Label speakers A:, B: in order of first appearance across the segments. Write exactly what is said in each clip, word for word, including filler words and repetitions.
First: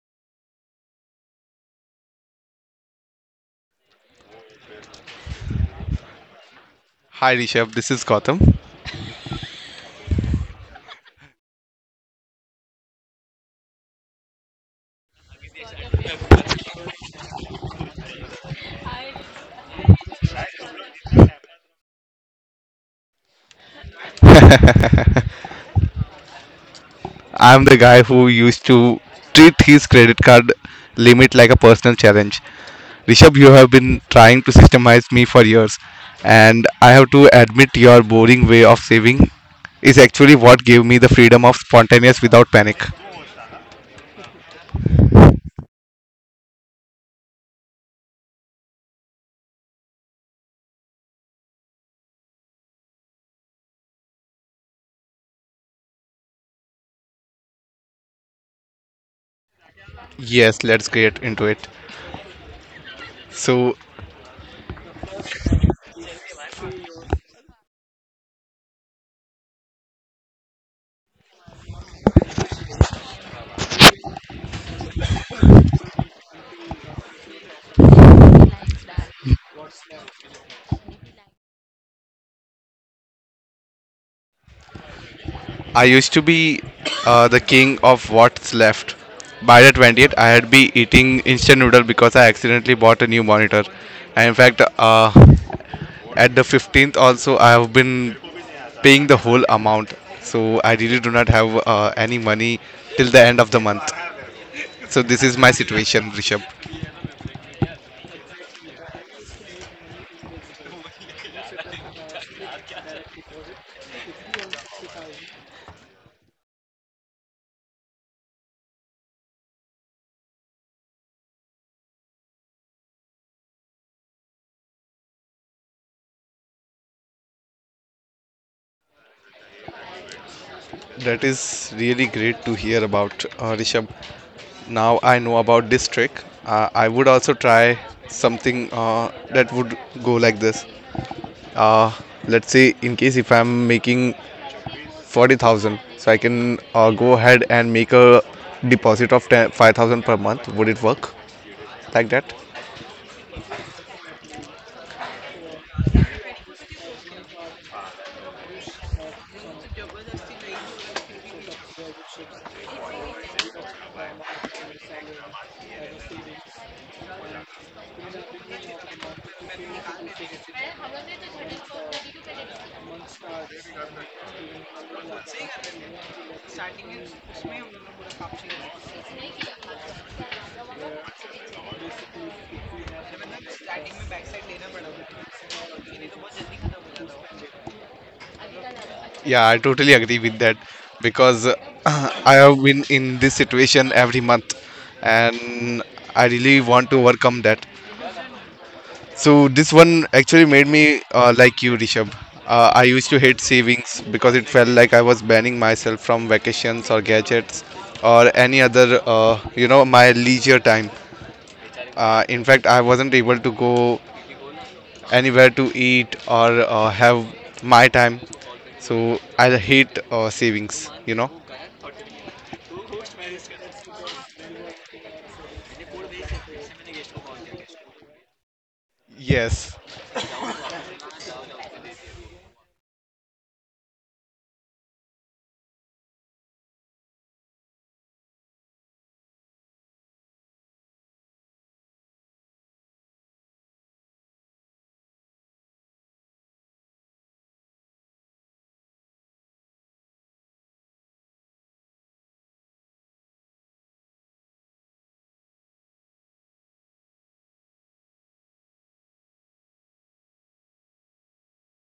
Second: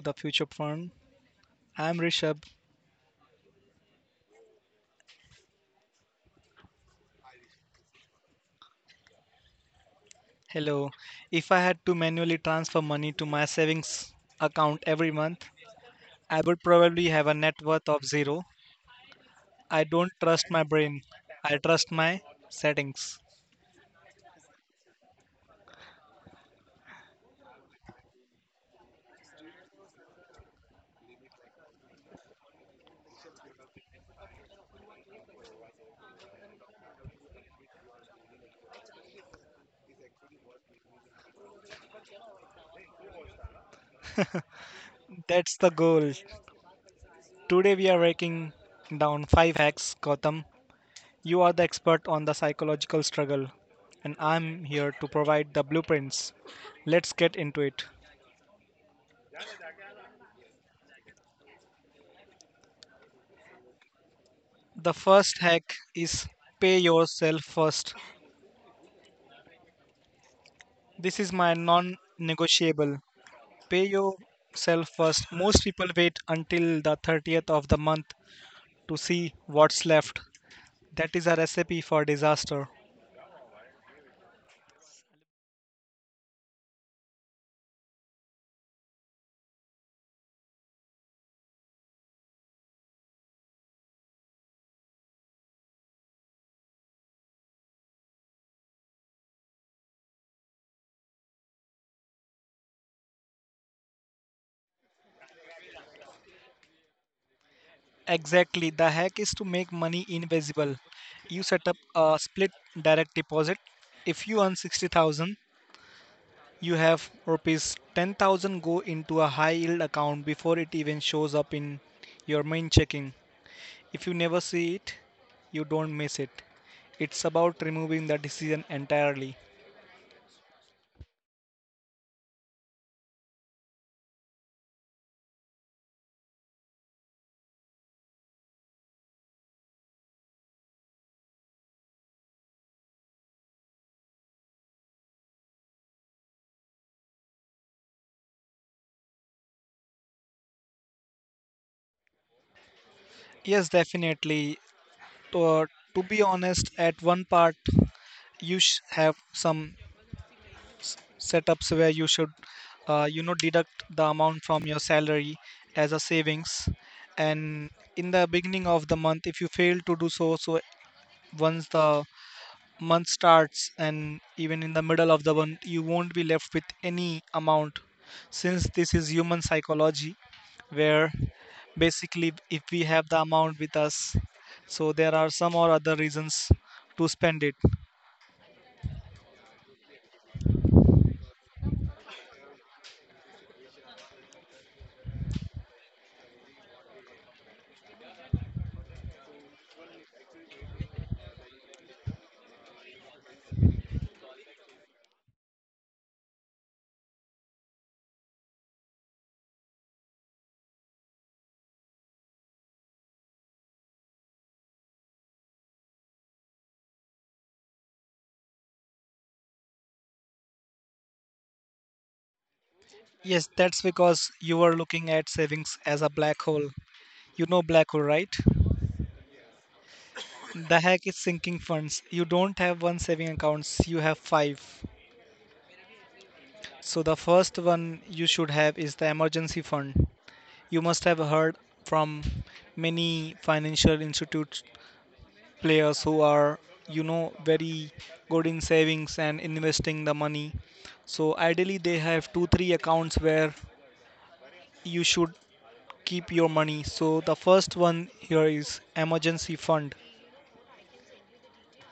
A: the Future Fund. I'm Rishabh.
B: Hi Rishabh, this is Gautam.
A: Hello. If I had to manually transfer money to my savings account every month, I would probably have a net worth of zero. I don't trust my brain. I trust my settings.
B: I'm the guy who used to treat his credit card limit like a personal challenge. Rishabh, you have been trying to systemize me for years, and I have to admit your boring way of saving is actually what gave me the freedom of spontaneous without panic.
A: That's the goal. Today we are breaking down five hacks, Gotham. You are the expert on the psychological struggle, and I'm here to provide the blueprints. Let's get into it.
B: Yes, let's get into it. So,
A: The first hack is pay yourself first. This is my non negotiable. Pay yourself first. Most people wait until the thirtieth of the month to see what's left. That is a recipe for disaster.
B: I used to be uh, the king of what's left. By the twentieth, I had be eating instant noodle because I accidentally bought a new monitor. And in fact, uh, at the fifteenth also, I have been paying the whole amount. So I really do not have uh, any money till the end of the month. So this is my situation, Rishabh.
A: Exactly. The hack is to make money invisible. You set up a split direct deposit. If you earn sixty thousand, you have rupees ten thousand go into a high yield account before it even shows up in your main checking. If you never see it, you don't miss it. It's about removing the decision entirely.
B: That is really great to hear about, uh, Rishabh. Now I know about this trick. Uh, I would also try something uh, that would go like this. uh, let's say in case if I'm making forty thousand, so I can uh, go ahead and make a deposit of ten five thousand per month. Would it work like that?
A: Yes, definitely. To, uh, to be honest, at one part, you sh- have some setups where you should, uh, you know, deduct the amount from your salary as a savings. And in the beginning of the month, if you fail to do so, so once the month starts, and even in the middle of the month, you won't be left with any amount, since this is human psychology where basically if we have the amount with us, so there are some or other reasons to spend it.
B: Yeah, I totally agree with that because uh, I have been in this situation every month, and I really want to overcome that. So this one actually made me uh, like you, Rishabh. Uh, I used to hate savings because it felt like I was banning myself from vacations or gadgets or any other, uh, you know, my leisure time. Uh, in fact, I wasn't able to go anywhere to eat or uh, have my time. So I hate uh, savings, you know.
A: Yes, that's because you are looking at savings as a black hole. You know, black hole, right?
B: Yes,
A: The hack is sinking funds. You don't have one saving accounts, you have five. So the first one you should have is the emergency fund. You must have heard from many financial institute players who are, you know, very good in savings and investing the money. So ideally, they have two, three accounts where you should keep your money. So the first one here is emergency fund,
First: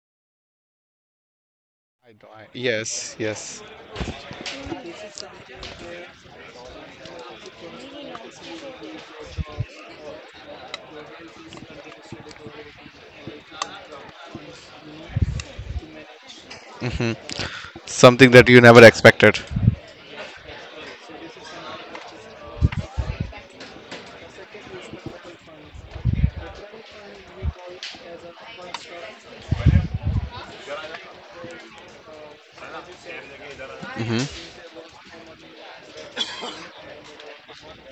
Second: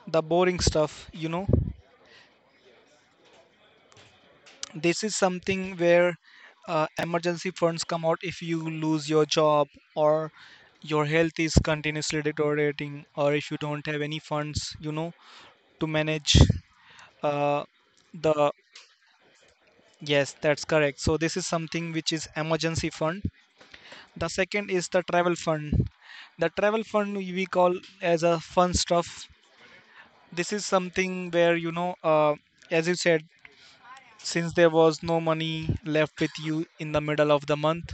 A: the boring stuff, you know.
B: yes, yes.
A: This is something where uh, emergency funds come out if you lose your job or your health is continuously deteriorating, or if you don't have any funds, you know, to manage uh,
B: Something that
A: the
B: you never expected.
A: Yes, that's correct. So this is something which is emergency fund. The second is the travel fund. The travel fund we call as a fun stuff. This is something where, you know uh, as you said, since there was no money left with you in the middle of the month,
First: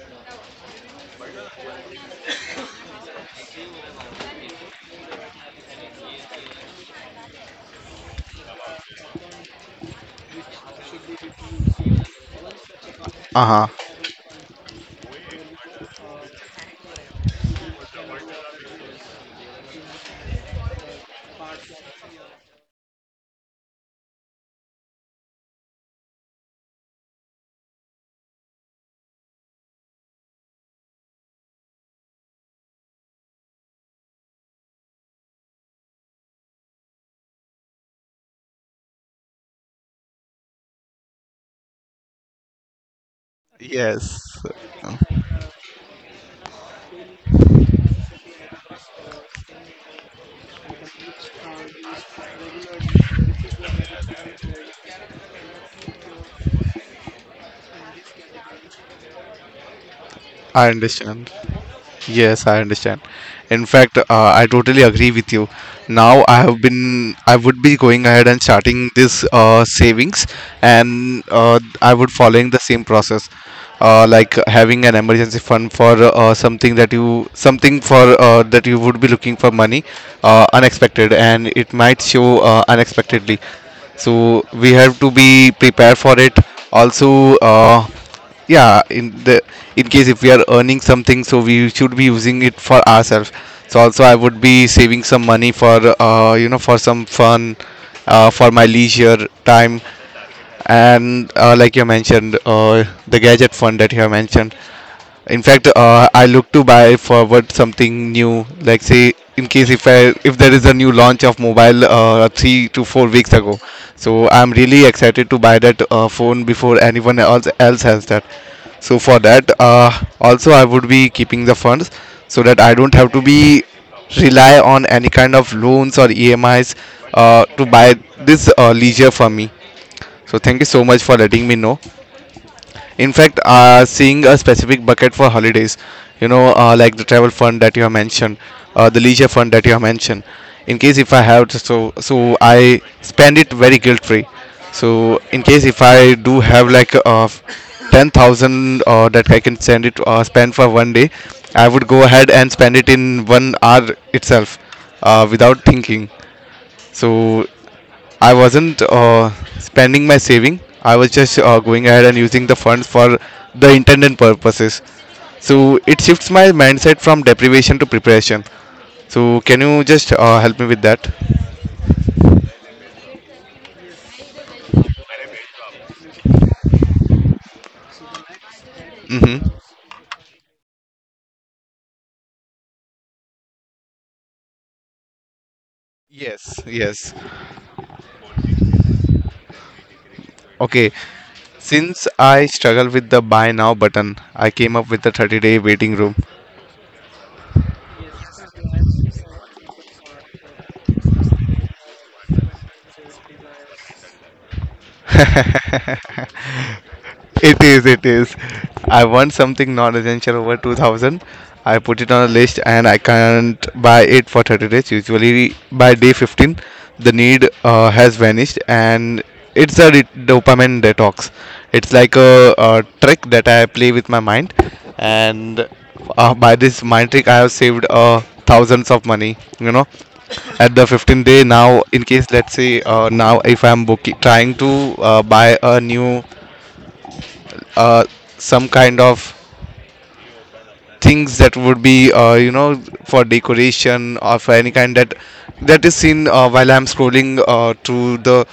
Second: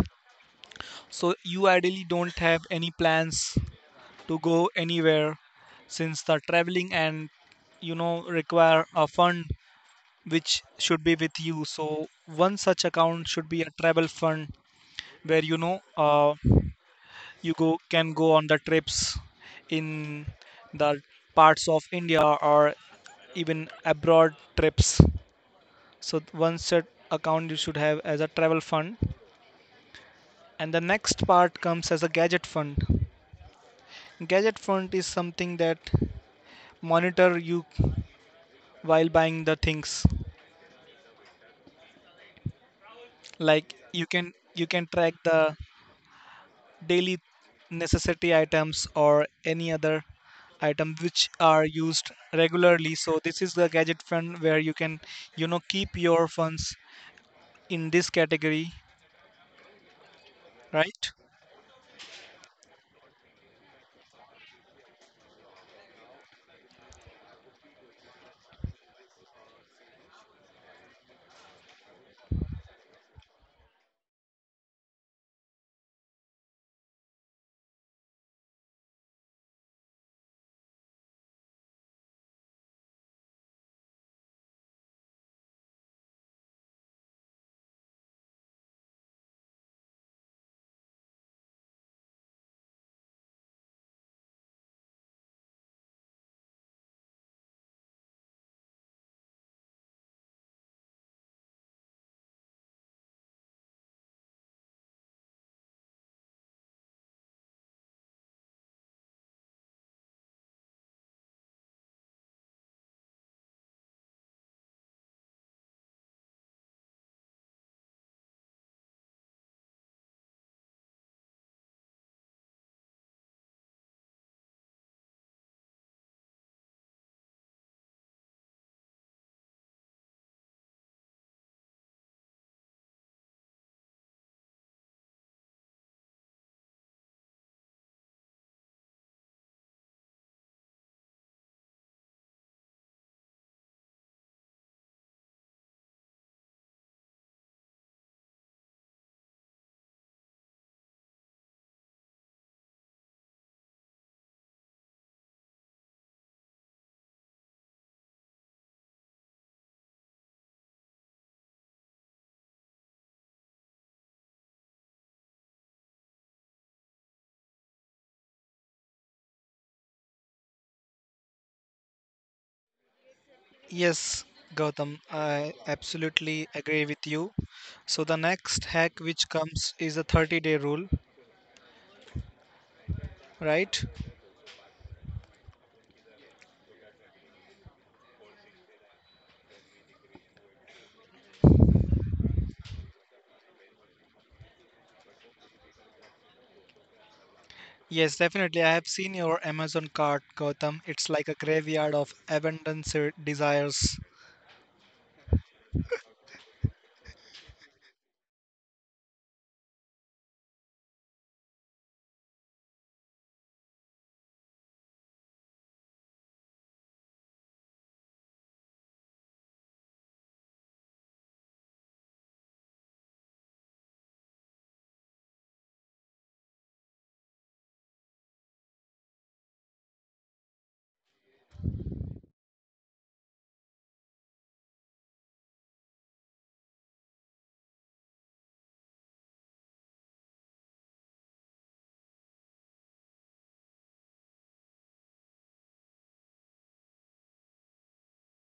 A: so you ideally don't have any plans to go anywhere, since the traveling and, you know, require a fund which should be with you. So one such account
B: Uh
A: should be a
B: huh.
A: travel fund where, you know uh, you go can go on the trips in the parts of India or even abroad trips. So one set account you should have as a travel fund. And the next part comes as a gadget fund. Gadget fund is something that monitor you while buying the things. Like you
B: Yes,
A: can you can track the daily necessity items or any other item which are used regularly. So this is the gadget fund where you can, you know, keep your funds in this category,
B: I
A: right?
B: understand. Yes, I understand. In fact, uh, I totally agree with you. Now I have been, I would be going ahead and starting this uh, savings, and uh, I would following the same process, uh, like having an emergency fund for uh, something that you, something for uh, that you would be looking for money, uh, unexpected, and it might show uh, unexpectedly. So we have to be prepared for it. Also, uh, yeah, in the in case if we are earning something, so we should be using it for ourselves. So also I would be saving some money for uh, you know for some fun, uh, for my leisure time. And uh, like you mentioned, uh, the gadget fund that you have mentioned. In fact, uh, I look to buy forward something new. Like say, in case if I if there is a new launch of mobile uh, three to four weeks ago, so I'm really excited to buy that uh, phone before anyone else else has that. So for that, uh, also I would be keeping the funds so that I don't have to be rely on any kind of loans or E M Is uh, to buy this uh, leisure for me. So thank you so much for letting me know. In fact, uh, seeing a specific bucket for holidays, you know uh, like the travel fund that you have mentioned, uh, the leisure fund that you have mentioned, in case if I have to- so so I spend it very guilt free. So in case if I do have like uh, ten thousand uh, that I can send it uh, spend for one day, I would go ahead and spend it in one hour itself, uh, without thinking. So I wasn't uh, spending my saving. I was just uh, going ahead and using the funds for the intended purposes. So it shifts my mindset from deprivation to preparation. So can you just uh, help me with that?
A: Yes, Gautam, I absolutely agree with you. So the next hack which
B: Mm-hmm.
A: comes is the thirty day rule, right?
B: Yes, yes. Okay. Since I struggle with the buy now button, I came up with the thirty day waiting room.
A: Yes, definitely, I have seen your Amazon cart, Gautam. It's like a graveyard of abundance desires.
B: It is, it is. I want something non-essential over two thousand. I put it on a list and I can't buy it for thirty days. Usually by day fifteen, the need uh, has vanished, and it's a re- dopamine detox. It's like a, a trick that I play with my mind, and uh, by this mind trick I have saved uh, thousands of money, you know. At the fifteenth day now, in case let's say uh, now if I'm booking, trying to uh, buy a new uh, some kind of things that would be uh, you know for decoration or for any kind that that is seen uh, while I'm scrolling uh, through the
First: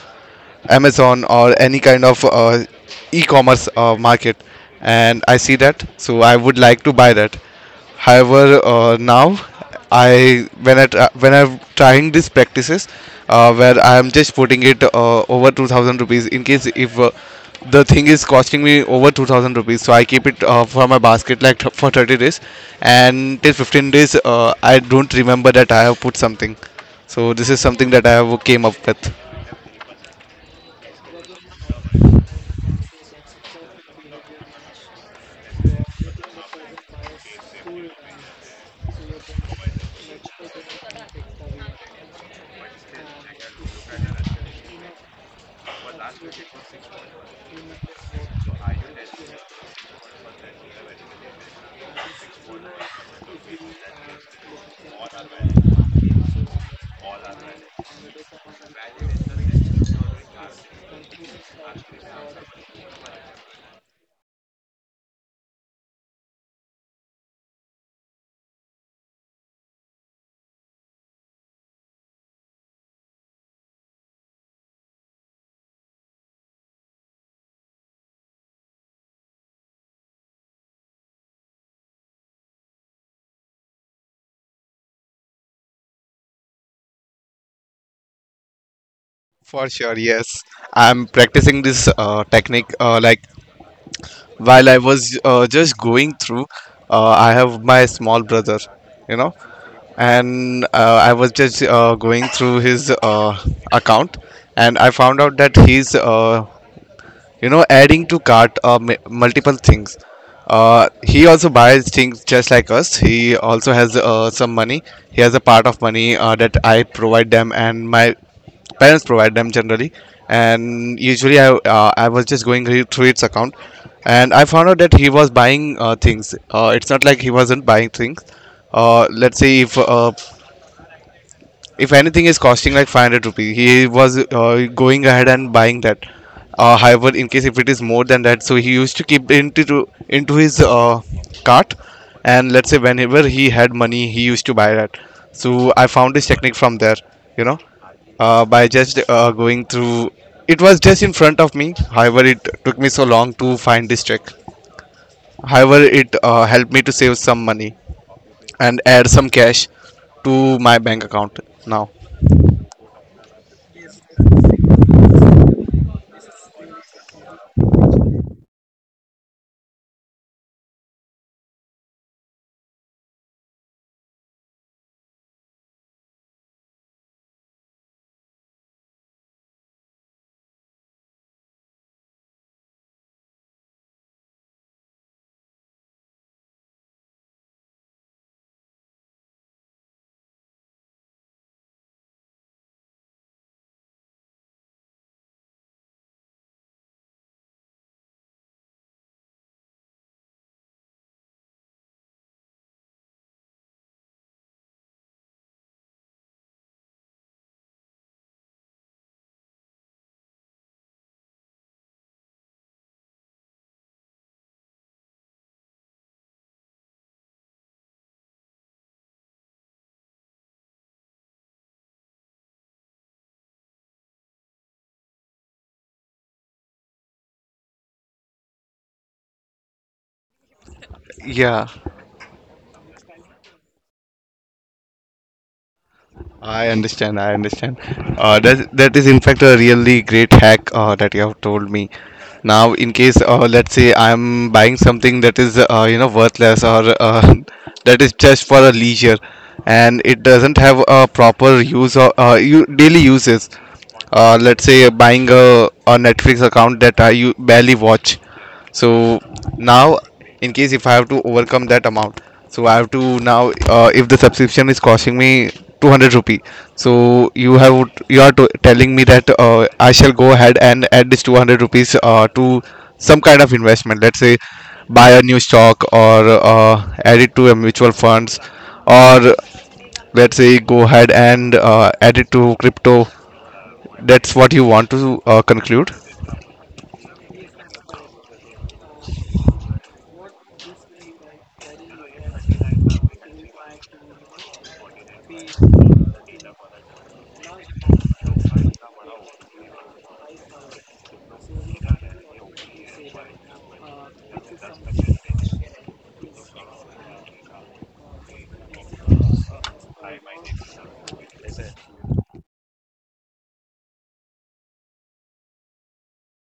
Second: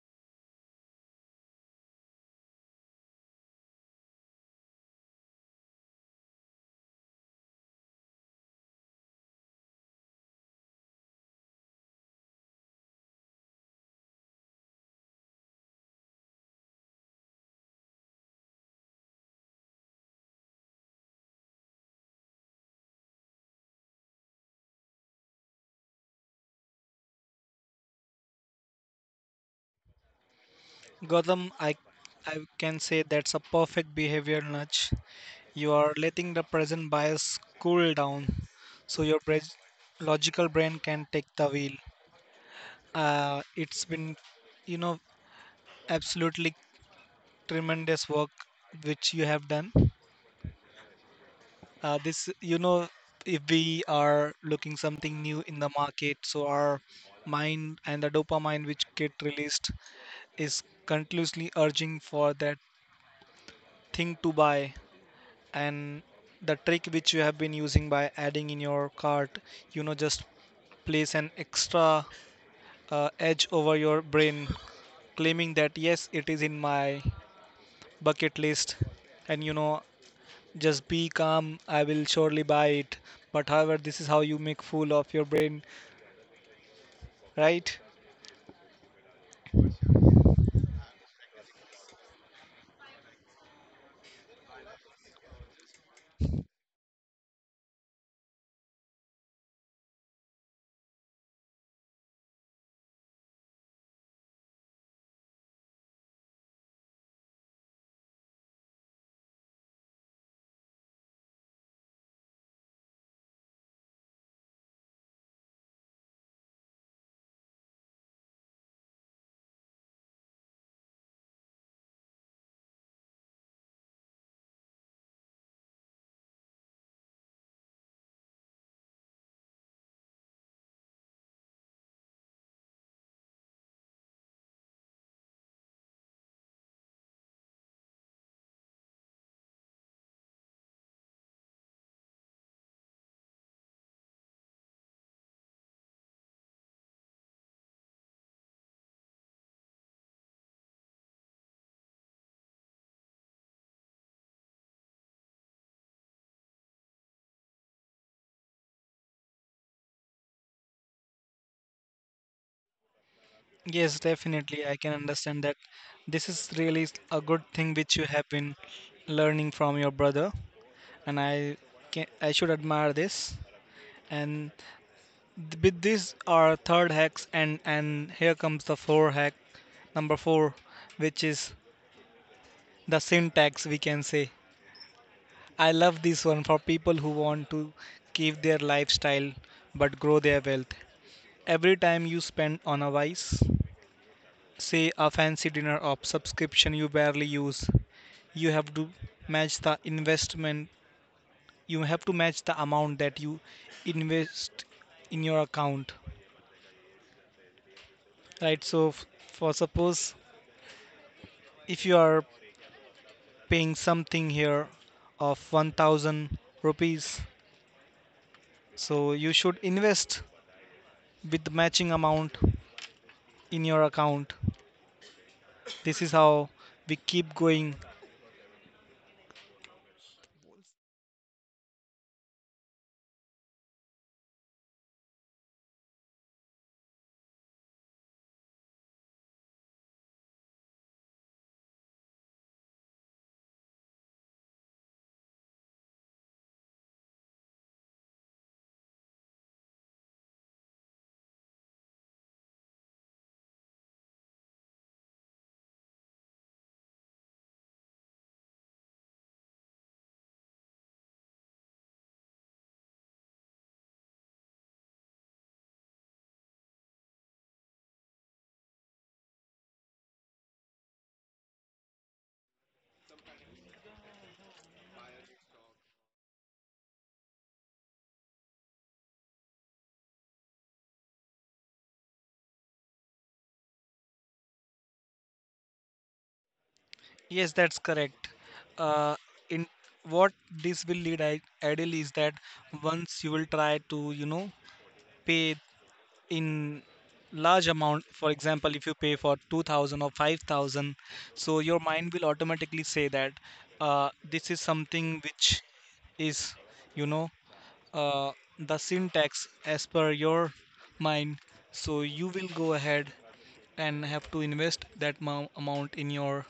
B: Amazon or any kind of uh, e-commerce uh, market, and I see that, so I would like to buy that. However, uh, now I when I tra- when I'm trying these practices, uh, where I am just putting it uh, over two thousand rupees in case if. Uh, the thing is costing me over two thousand rupees, so I keep it uh, for my basket like th- for thirty days, and till fifteen days uh, I don't remember that I have put something. So this is something that I have came up with.
A: Gotham, I, I can say that's a perfect behavior nudge. You are letting the present bias cool down so your bra- logical brain can take the wheel. Uh, it's been, you know, absolutely tremendous work which you have done. Uh, this, you know, if we are looking something new in the market, so our mind and the dopamine which get released is continuously urging for that thing to buy. And the trick which you have been using by adding in your cart, you know, just place an extra uh, edge over your brain, claiming that yes, it is in my bucket list, and you know, just be calm, I will surely buy it. But however, this is how you make fool of your brain, right?
B: For sure, yes. I'm practicing this uh, technique. Uh, like while I was uh, just going through, uh, I have my small brother, you know, and uh, I was just uh, going through his uh, account, and I found out that he's uh, you know adding to cart uh, m- multiple things. Uh, he also buys things just like us. He also has uh, some money. He has a part of money uh, that I provide them, and my parents provide them generally. And usually i, uh, I was just going re- through its account, and I found out that he was buying uh, things. Uh, it's not like he wasn't buying things. Uh, let's say if uh, if anything is costing like five hundred rupees, he was uh, going ahead and buying that. Uh, however, in case if it is more than that, so he used to keep into into his uh, cart, and let's say whenever he had money, he used to buy that. So I found this technique from there, you know, uh, by just uh, going through. It was just in front of me. However, it took me so long to find this trick. However, it uh, helped me to save some money and add some cash to my bank account now.
A: Yes, definitely, I can understand that. This is really a good thing which you have been learning from your brother, and i can, i should admire this. And Th- With these are third hacks, and and here comes the four hack number four, which is the syntax we can say. I love this one for people who want to keep their lifestyle but grow their wealth. Every time you spend on a vice, say a fancy dinner or subscription you barely use, you have to match the investment. You have to match the amount that you invest in your account, right? So f- for suppose if you are paying something here of one thousand rupees, so you should invest with the matching amount in your account. This is how we keep going.
B: Yeah. I understand. I understand. Uh, that that is in fact a really great hack uh, that you have told me. Now, in case uh, let's say I'm buying something that is uh, you know worthless or uh, that is just for a leisure, and it doesn't have a proper use or uh, u- daily uses. Uh, let's say buying a, a Netflix account that I u- barely watch. So now in case if I have to overcome that amount, so I have to now, uh, if the subscription is costing me two hundred rupee, so you have you are to, telling me that uh, I shall go ahead and add this two hundred rupees uh, to some kind of investment. Let's say buy a new stock or uh, add it to a mutual funds, or let's say go ahead and uh, add it to crypto. That's what you want to uh, conclude?
A: Yes, that's correct. Uh, in what this will lead I, ideally is that once you will try to, you know, pay in large amount, for example if you pay for two thousand or five thousand, so your mind will automatically say that, uh, this is something which is, you know, uh, the syntax as per your mind. So you will go ahead and have to invest that mou- amount in your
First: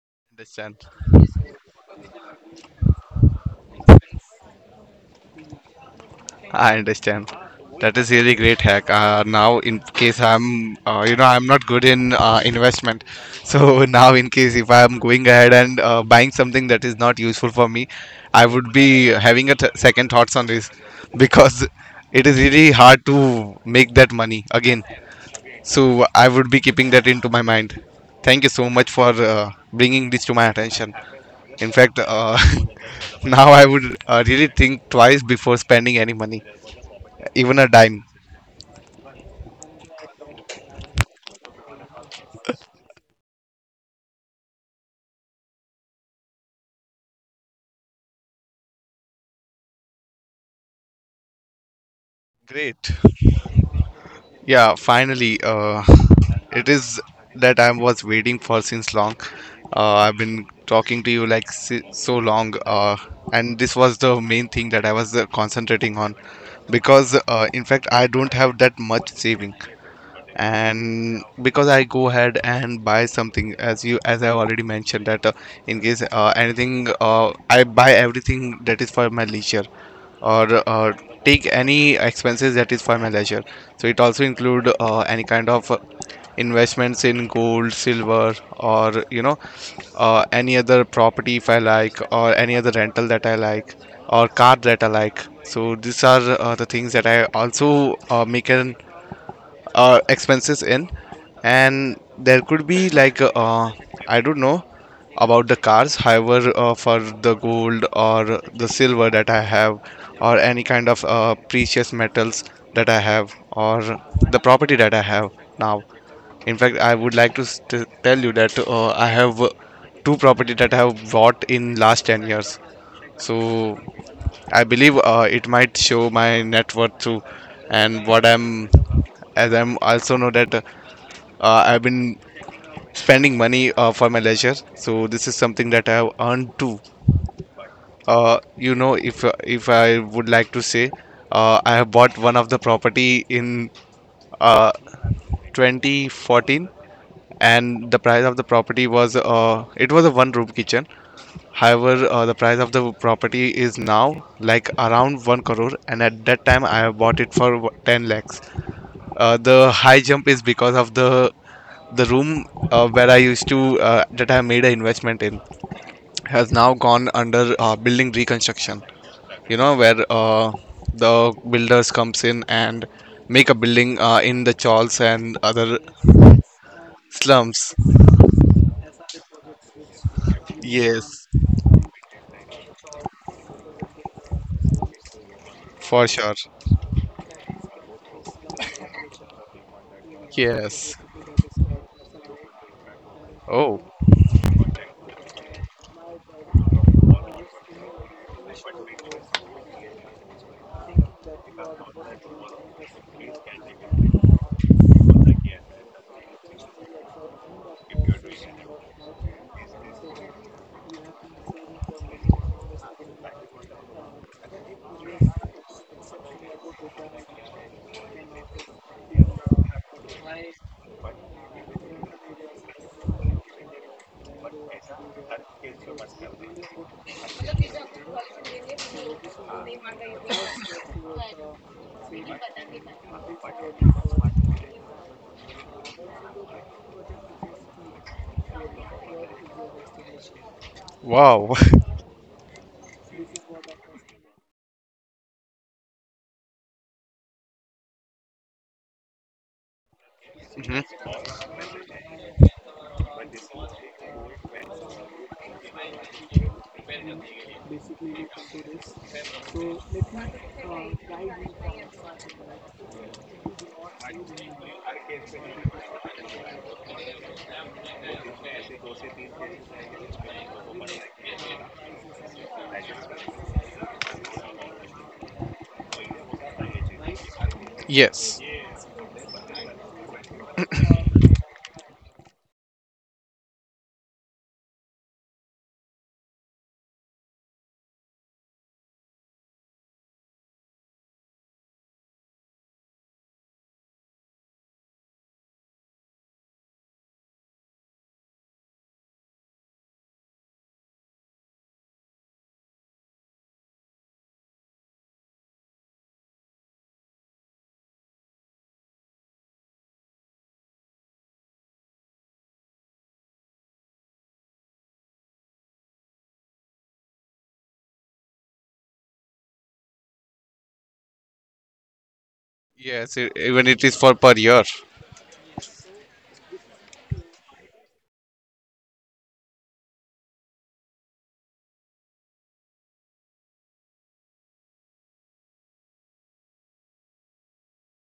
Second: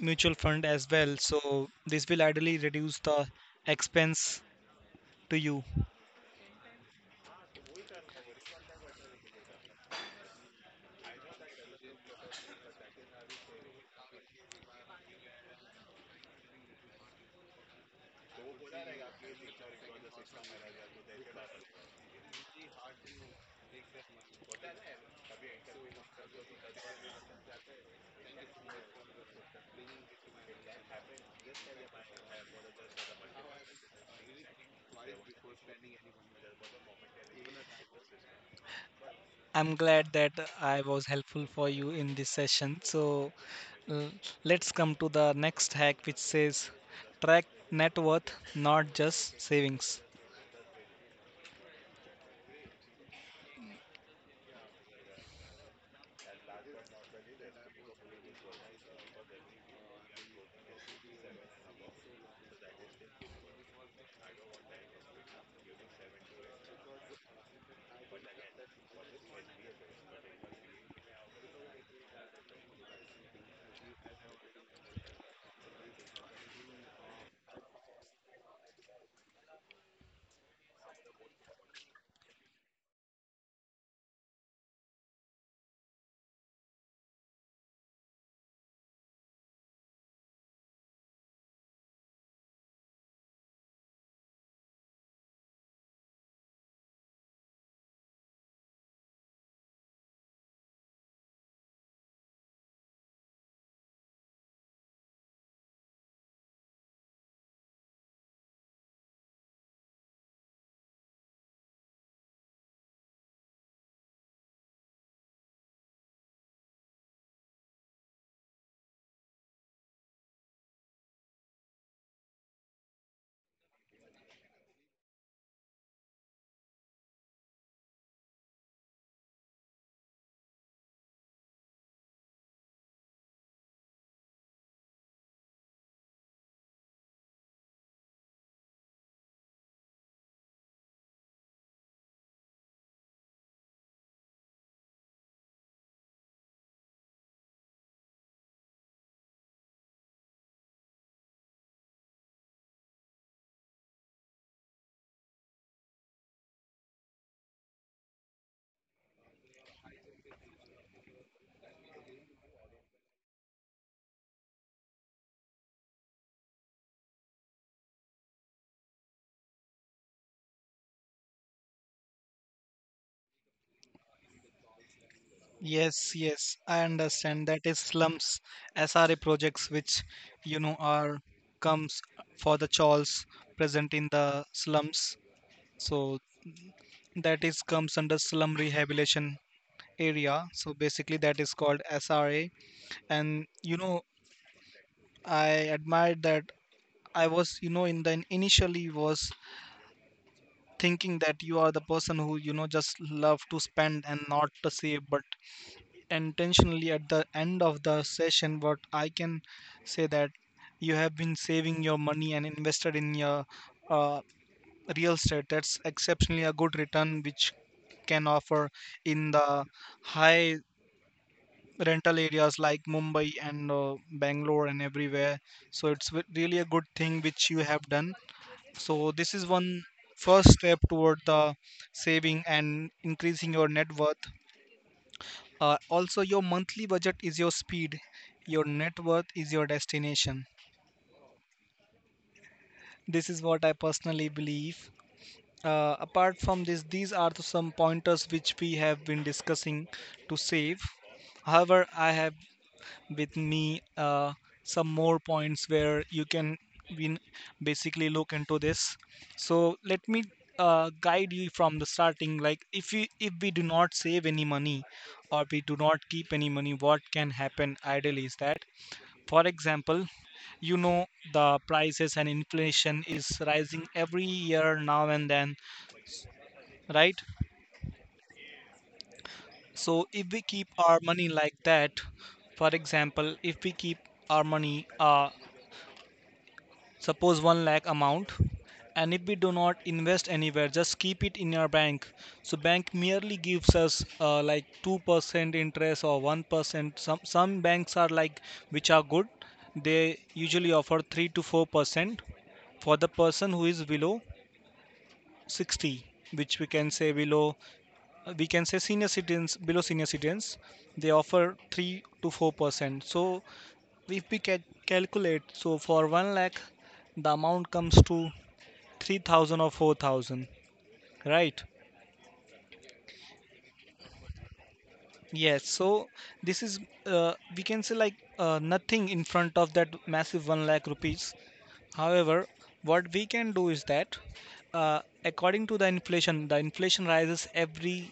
A: mutual fund
B: Understand.
A: as well. So this will ideally reduce the expense to you.
B: I understand. That is really great hack. Uh, now, in case I'm, uh, you know, I'm not good in uh, investment. So now, in case if I'm going ahead and uh, buying something that is not useful for me, I would be having a t second thoughts on this because it is really hard to make that money again. So I would be keeping that into my mind. Thank you so much for uh, bringing this to my attention. In fact, uh, now I would uh, really think twice before spending any money, even a dime.
A: I'm glad that I was helpful for you in this session. So l- let's come to the next hack, which says track net worth, not just savings.
B: Great. Yeah, finally, uh, it is that I was waiting for since long. Uh, I've been talking to you like si- so long, uh, and this was the main thing that I was uh, concentrating on because, uh, in fact, I don't have that much saving. And because I go ahead and buy something, as you as I already mentioned that uh, in case uh, anything uh, I buy everything that is for my leisure or uh, take any expenses that is for my leisure. So it also include uh, any kind of uh, investments in gold, silver, or you know uh, any other property if I like, or any other rental that I like, or car that I like. So these are uh, the things that I also uh, make an uh, expenses in. And there could be like uh, I don't know about the cars. However, uh, for the gold or the silver that I have, or any kind of uh, precious metals that I have, or the property that I have now. In fact, I would like to st- tell you that uh, I have uh, two property that I have bought in last ten years. So I believe uh, it might show my net worth too, and what I'm, as I'm also know that uh, I've been spending money uh, for my leisure. So this is something that I have earned too. Uh, you know, if uh, if I would like to say, uh, I have bought one of the property in uh, twenty fourteen, and the price of the property was uh, it was a one room kitchen. However, uh, the price of the property is now like around one crore, and at that time I have bought it for ten lakhs. Uh, the high jump is because of the the room uh, where I used to uh, that I made an investment in has now gone under uh, building reconstruction, you know, where uh, the builders comes in and make a building uh, in the chawls and other
A: Yes, yes, I understand that
B: slums.
A: is slums, S R A projects, which you know are
B: Yes.
A: comes for the chores present in the slums.
B: For
A: So
B: sure.
A: that is comes under slum rehabilitation area. So
B: Yes.
A: basically, that is called S R A. And you
B: Oh,
A: know, I admired that I was, you know, in the initially was thinking that you are the person who, you know, just love to spend and not to save, but intentionally at the end of the session, what I can say that you have been saving your money and invested in your uh, real estate. That's exceptionally a good return, which can offer in the high rental areas like Mumbai and uh, Bangalore and everywhere. So it's w- really a good thing which you have done. So this is one first step toward the saving and increasing your net worth. Uh, also, your monthly budget is your speed, your net worth is your destination.
B: wow.
A: This is what I personally believe. Uh, apart from this, these are the some pointers which we have been discussing to save.
B: Mhm.
A: However, I have with me uh, some more points where you can win, basically look into this. So let me uh, guide you from the starting. Like if we if we do not save any money or we do not keep any money, what can happen ideally is that, for example, you know, the prices and inflation is rising every year now and then, right?
B: Yes.
A: So if we keep our money like that, for example, if we keep our money uh, suppose one lakh amount, and if we do not invest anywhere, just keep it in your bank. So bank merely gives us uh, like two percent interest or one percent. Some some banks are like which are good, they usually offer three to four percent for the person who is below sixty, which we can say below, uh, we can say senior citizens, below senior citizens, they offer three to 4 percent. So if we can calculate, so for one lakh, the amount comes to three thousand or four thousand, right?
B: Yes, e- even it is for per year.
A: Yes, so this is, uh, we can say like, uh, nothing in front of that massive one lakh rupees. However, what we can do is that, uh, according to the inflation, the inflation rises every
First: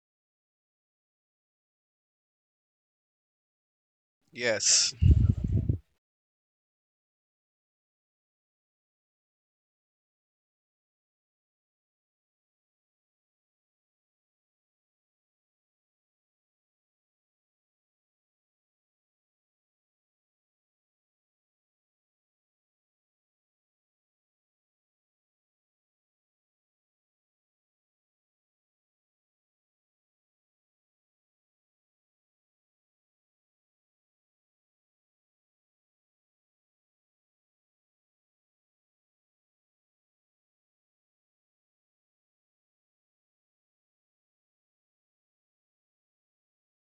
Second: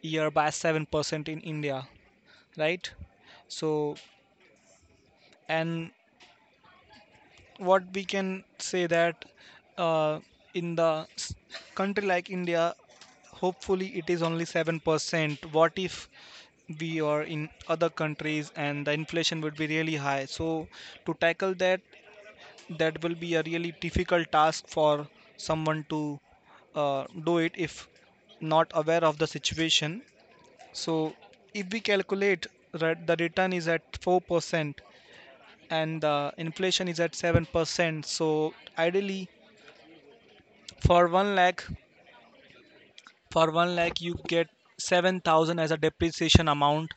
A: year by seven percent in India, right? So
B: Yes.
A: and what we can say that, uh, in the s- country like India, hopefully it is only seven percent. What if we are in other countries and the inflation would be really high? So to tackle that, that will be a really difficult task for someone to uh, do it if not aware of the situation. So if we calculate that the return is at four percent, and the inflation is at seven percent, so ideally for one lakh for one lakh you get seven thousand as a depreciation amount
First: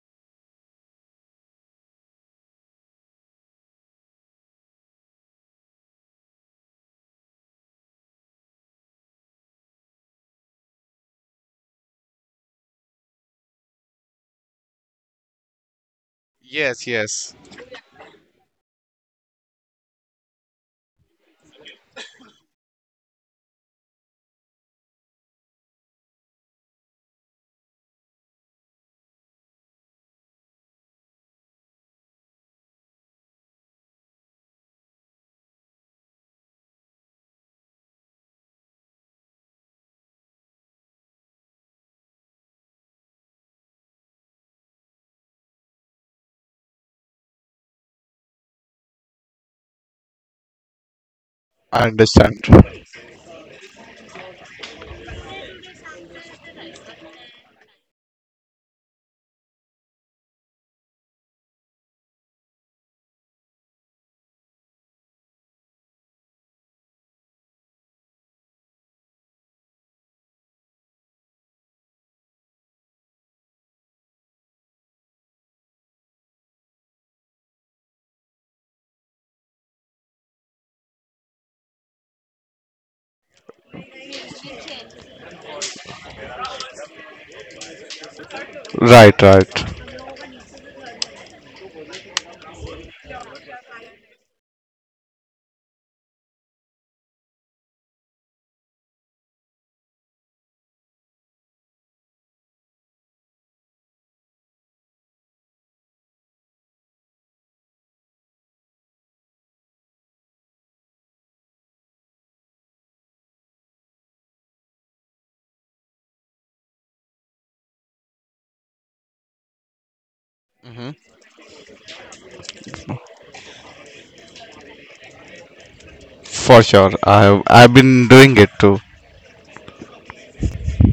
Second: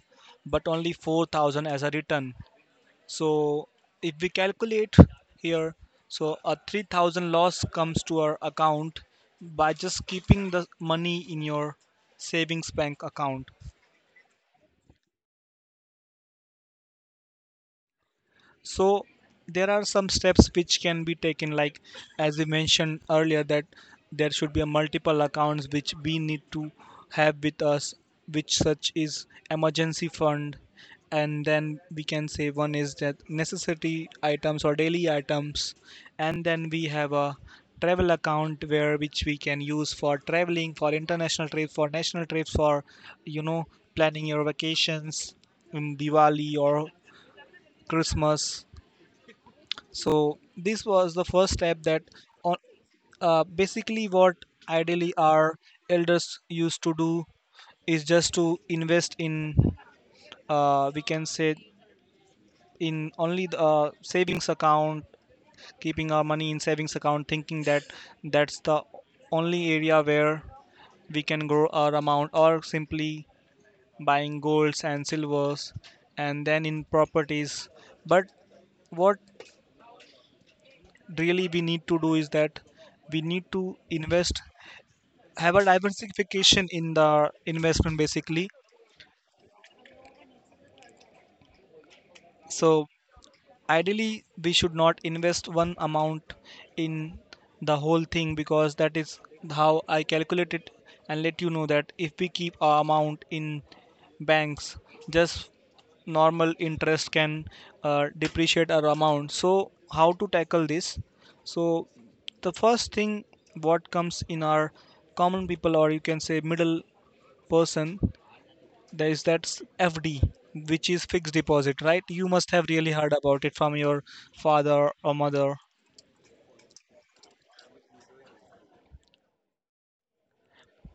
A: but only four thousand as a return. So if we calculate here, so a three thousand loss comes to our account by just keeping the money in your savings bank account.
B: Yes, yes.
A: So there are some steps which can be taken, like as we mentioned earlier, that there should be a multiple accounts which we need to have with us, which such is emergency fund, and then we can say one is that necessity items or daily items, and then we have a travel account where which we can use for traveling, for international trips, for national trips, for you know planning your vacations in Diwali or Christmas. So this was the first step.
B: I
A: that
B: understand.
A: on, uh, basically what ideally our elders used to do is just to invest in, uh, we can say, in only the uh, savings account, keeping our money in savings account, thinking that that's the only area where we can grow our amount, or simply buying golds and silvers and then in properties. But what really we need to do is that we need to invest, have a diversification in the investment basically.
B: Right, right.
A: So ideally we should not invest one amount in the whole thing, because that is how I calculate it and let you know that if we keep our amount in banks, just normal interest can uh, depreciate our amount. So how to tackle this? So the first thing what comes in our common people, or you can say middle person, there is that s- F D, which
B: Hmm.
A: is fixed deposit, right? You must have really heard about it from your father or mother.
B: For sure. I have, I've been doing it too.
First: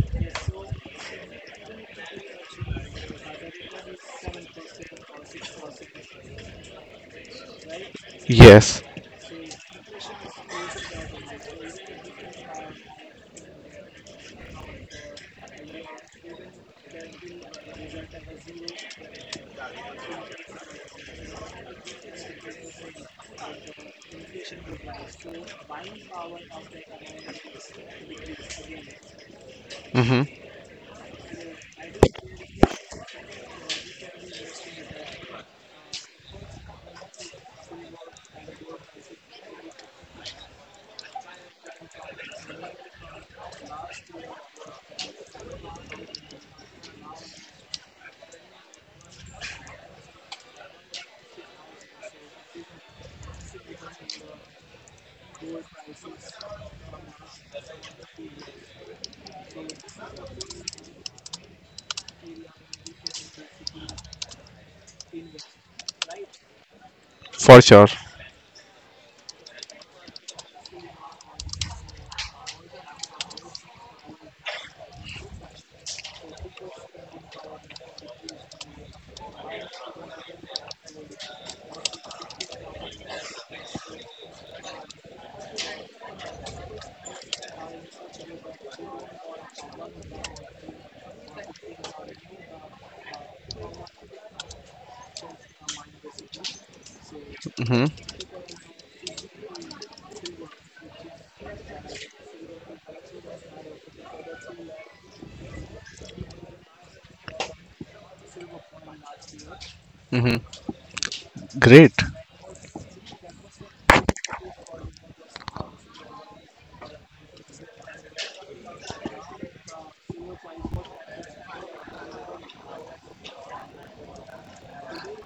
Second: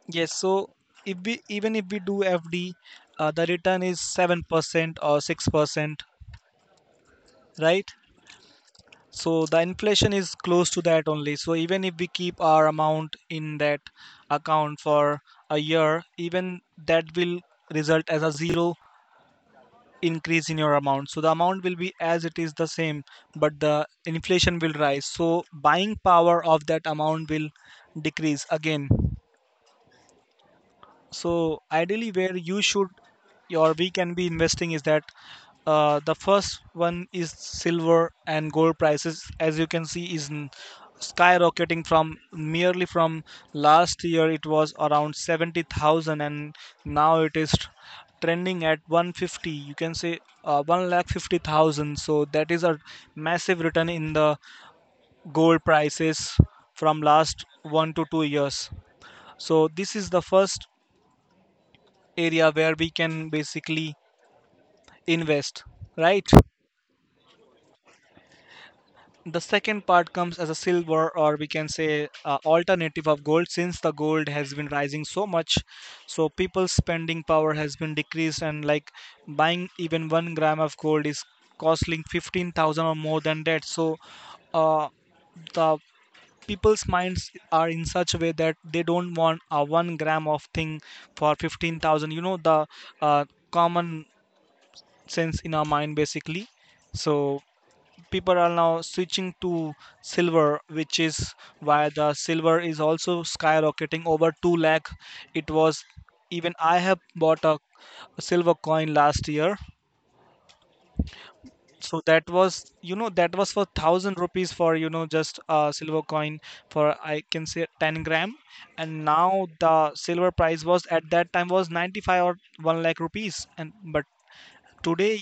A: Yes, so if we even if we do F D, uh, the return is seven percent or six percent, right?
B: Yes.
A: So the inflation is close to that only. So even if we keep our amount in that account for a year, even that will result as a zero increase in your amount, so the amount will be as it is the same, but the inflation will rise so buying power of that amount will decrease again.
B: Hmm.
A: So ideally, where you should, or we can be investing, is that, uh, the first one is silver and gold prices. As you can see, is n- skyrocketing from merely from last year. It was around seventy thousand and now it is trending at one fifty, you can say, uh, one lakh fifty thousand. So that is a massive return in the gold prices from last one to two years. So this is the first area where we can basically invest, right?
B: For sure.
A: The second part comes as a silver, or we can say, uh, alternative of gold. Since the gold has been rising so much, so people's spending power has been decreased, and like buying even one gram of gold is costing fifteen thousand or more than that. So uh, the people's minds are in such a way that they don't want a one gram of thing for fifteen thousand you know The uh, common sense in our mind basically. So
B: Hmm.
A: people are now switching to silver, which is why the silver is also skyrocketing over two lakh. It was, even I have bought a, a silver coin last year.
B: Great.
A: So that was, you know that was for one thousand rupees, for you know just a silver coin, for I can say ten gram. And now the silver price was, at that time, was ninety-five or one lakh rupees, and but today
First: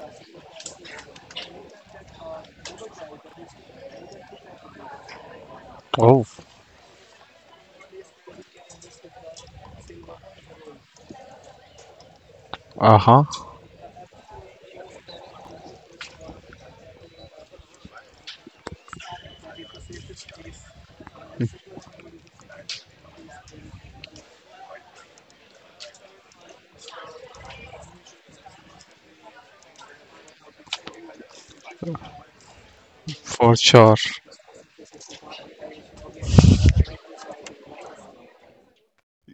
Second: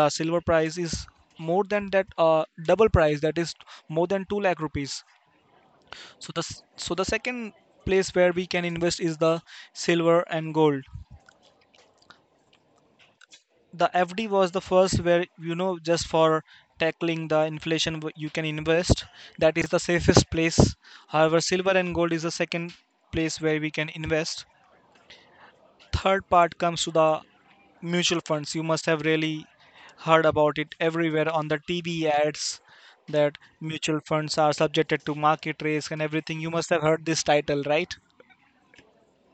A: the silver price is more than that, uh, double price, that is more than two lakh rupees.
B: Oh.
A: So the, so the second place where we can invest is the silver and gold.
B: Uh-huh.
A: The FD was the first, where you know just for tackling the inflation you can invest, that is the safest place. However, silver and gold is the second place where we can invest. Third part comes to the mutual funds. You must have really heard about it everywhere on the T V ads, that
B: For sure.
A: mutual funds are subjected to market risk and everything. You must have heard this title, right?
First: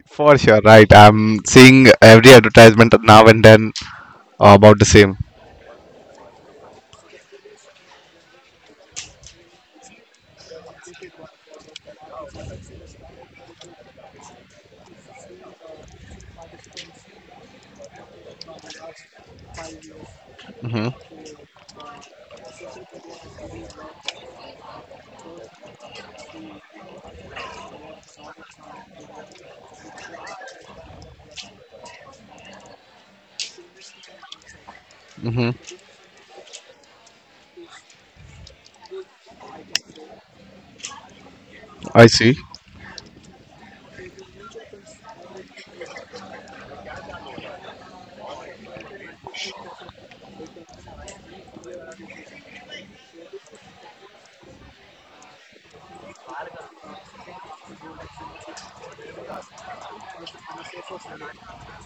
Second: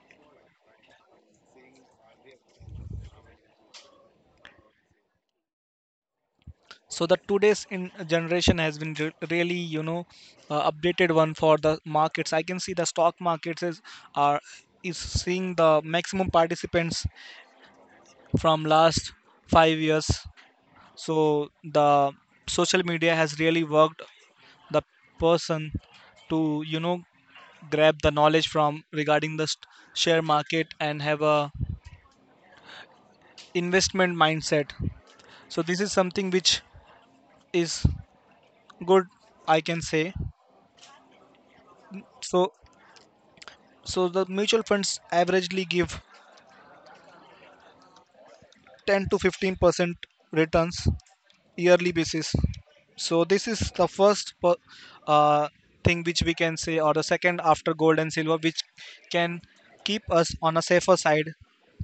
B: For sure, right. I'm seeing every advertisement now and then about the same.
A: So the today's in generation has been re- really, you know, uh, updated one for the markets. I can see the stock markets is are is seeing the maximum participants from last five years. So the social media has really worked the person to you know grab the knowledge from regarding the st- share market and have a investment mindset.
B: Hmm.
A: So this is something which is good, I can say.
B: I see.
A: So so the mutual funds averagely give ten to fifteen percent returns, yearly basis. So this is the first per, uh, thing which we can say, or the second after gold and silver, which can keep us on a safer side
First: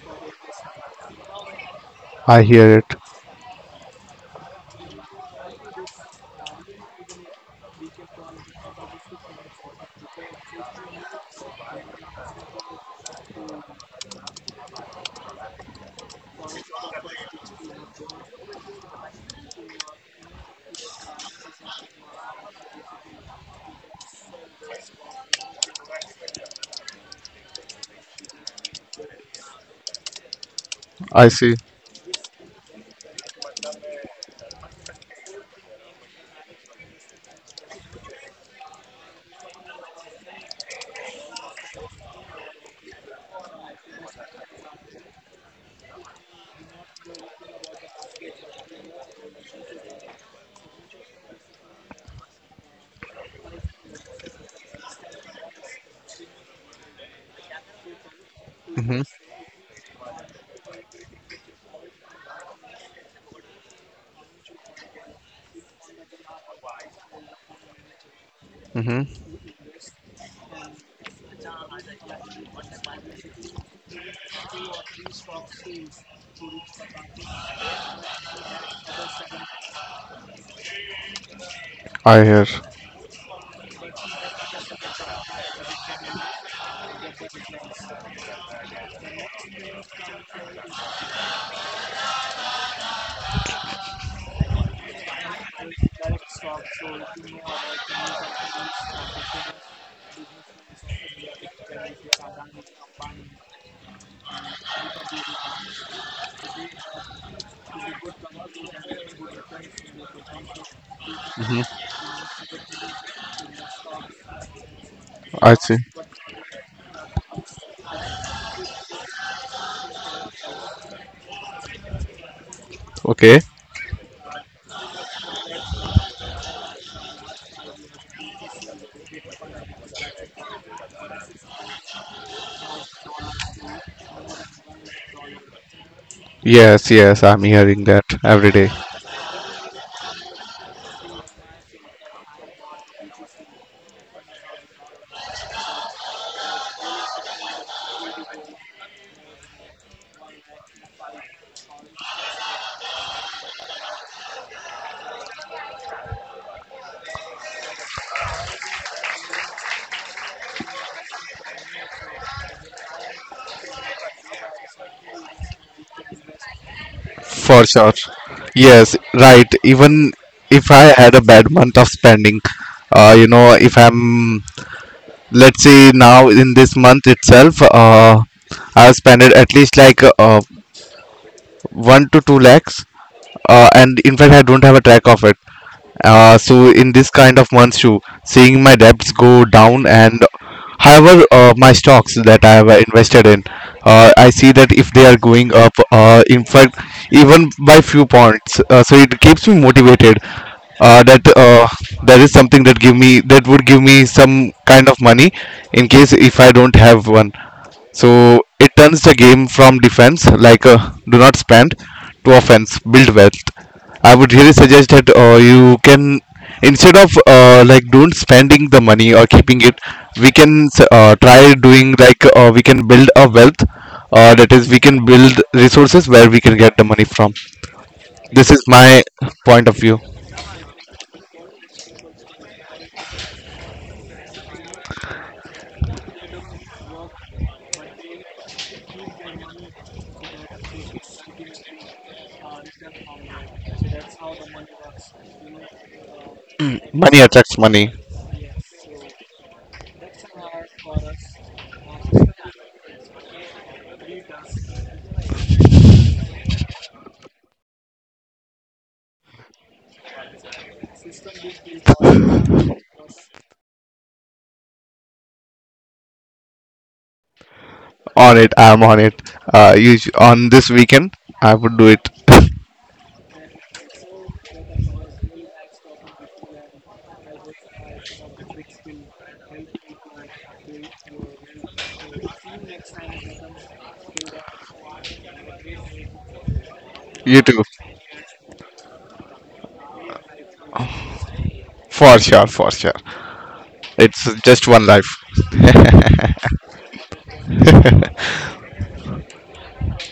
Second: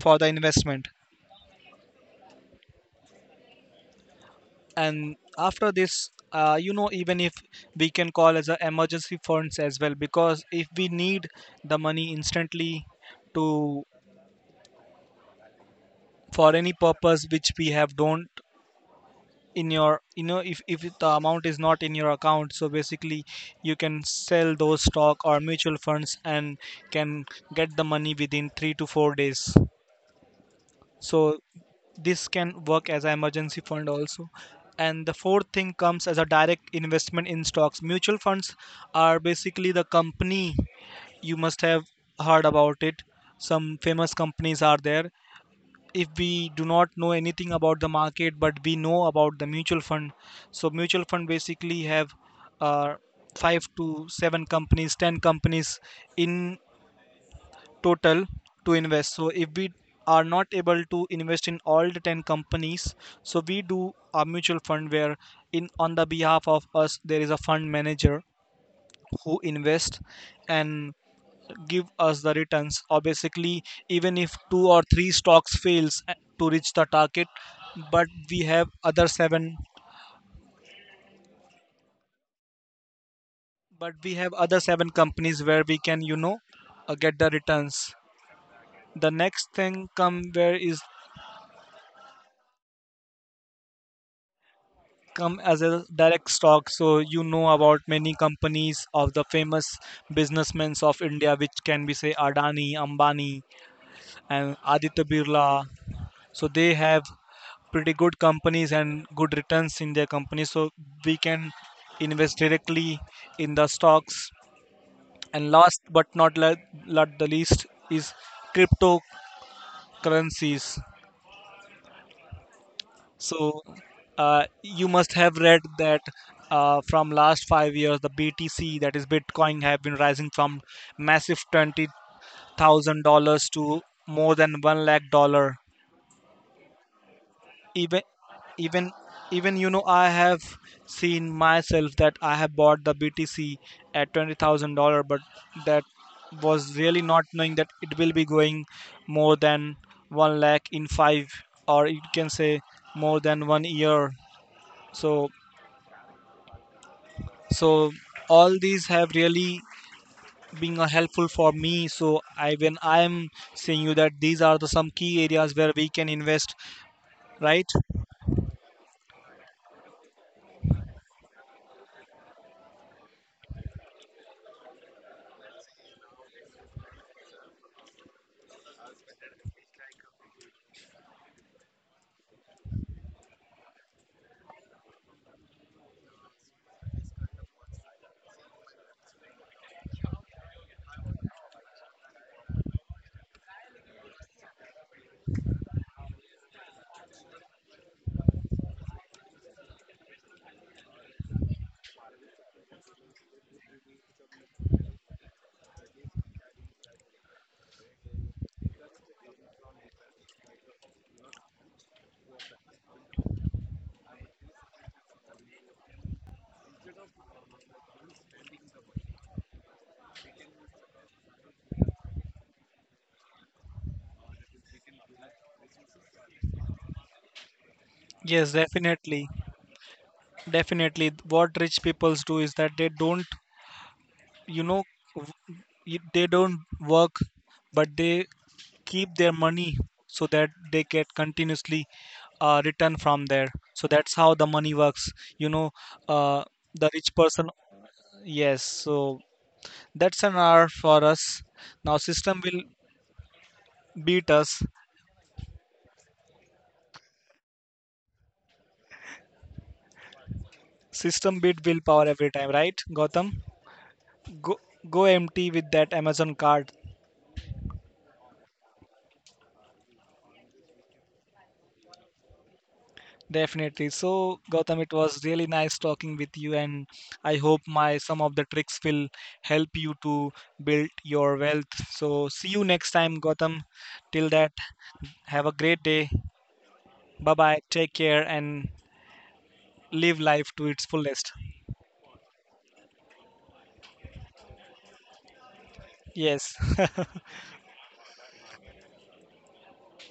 A: for the investment.
B: I hear it.
A: And after this, uh, you know even if we can call as a emergency funds as well, because if we need the money instantly to for any purpose which we have don't in your, you know if, if the amount is not in your account, so basically you can sell those stock or mutual funds and can get the money within three to four days.
B: I
A: So
B: see.
A: this can work as an emergency fund also. And the fourth thing comes as a direct investment in stocks. Mutual funds are basically the company, you must have heard about it, some famous companies are there. If we do not know anything about the market, but we know about the mutual fund, so mutual fund basically have uh, five to seven companies, ten companies in total, to
B: Mhm.
A: invest. So if we are not able to invest in all the ten companies, so we do a mutual fund where in on the behalf of us there is a fund manager
B: Mm-hmm.
A: who invest and give us the returns, or basically even if two or three stocks fails, uh, to reach the target, but we have other seven,
B: I hear.
A: but we have other seven companies where we can you know uh, get the returns. The next thing come where is come as a direct stock. So you know about many companies of the famous businessmen of India, which can be say Adani, Ambani, and Aditya Birla. So they have pretty good companies and good returns in their companies. So we can invest directly in the stocks. And
B: I see.
A: last but not le- not the least is cryptocurrencies.
B: Okay.
A: So uh, you must have read that, uh, from last five years, the B T C, that is Bitcoin, have been rising from massive twenty thousand dollars to more than one lakh dollar.
B: Yes, yes, I'm hearing
A: Even,
B: that every day.
A: even, even you know, I have seen myself that I have bought the B T C at twenty thousand dollar, but that was really not knowing that it will be going more than one lakh in five, or you can say, more than one year. So so all these have really been uh, helpful for me. So I when I am saying you that these are the some key areas where we can invest,
B: For
A: right?
B: sure. Yes, right. Even if I had a bad month of spending, uh, you know, if I'm, let's say now in this month itself, uh, I've spent at least like uh, one to two lakhs, uh, and in fact, I don't have a track of it. Uh, so in this kind of months too, seeing my debts go down, and however uh, my stocks that I have invested in, uh, I see that if they are going up, uh, in fact, even by few points, uh, so it keeps me motivated. Uh, that uh, There is something that give me that would give me some kind of money in case if I don't have one. So it turns the game from defense, like uh, do not spend, to offense, build wealth. I would really suggest that uh, you can instead of uh, like don't spending the money or keeping it, we can uh, try doing like uh, we can build a wealth. Uh, that is, we can build resources where we can get the money from. This
A: Yes,
B: is my
A: definitely
B: point of view.
A: definitely what rich peoples do is that they don't, you know w- y- they don't work but they keep their money, so that they get continuously uh, return from there. So that's how the money works you know uh, the rich
B: Money
A: person.
B: attracts money.
A: Yes, so that's an R for us. Now system will beat us. System beat willpower every time, right, Gautam? Go go empty with that Amazon card.
B: On it, I'm on it. Uh, you on this weekend, I would do it.
A: Definitely. So Gautam, it was really nice talking with you, and I hope my some of the tricks will help you to build your wealth. So see you next time, Gautam. Till that, have a great day. Bye
B: You
A: bye.
B: too.
A: Take care, and live life to its fullest.
B: For sure, for sure. It's just one life.
A: Yes.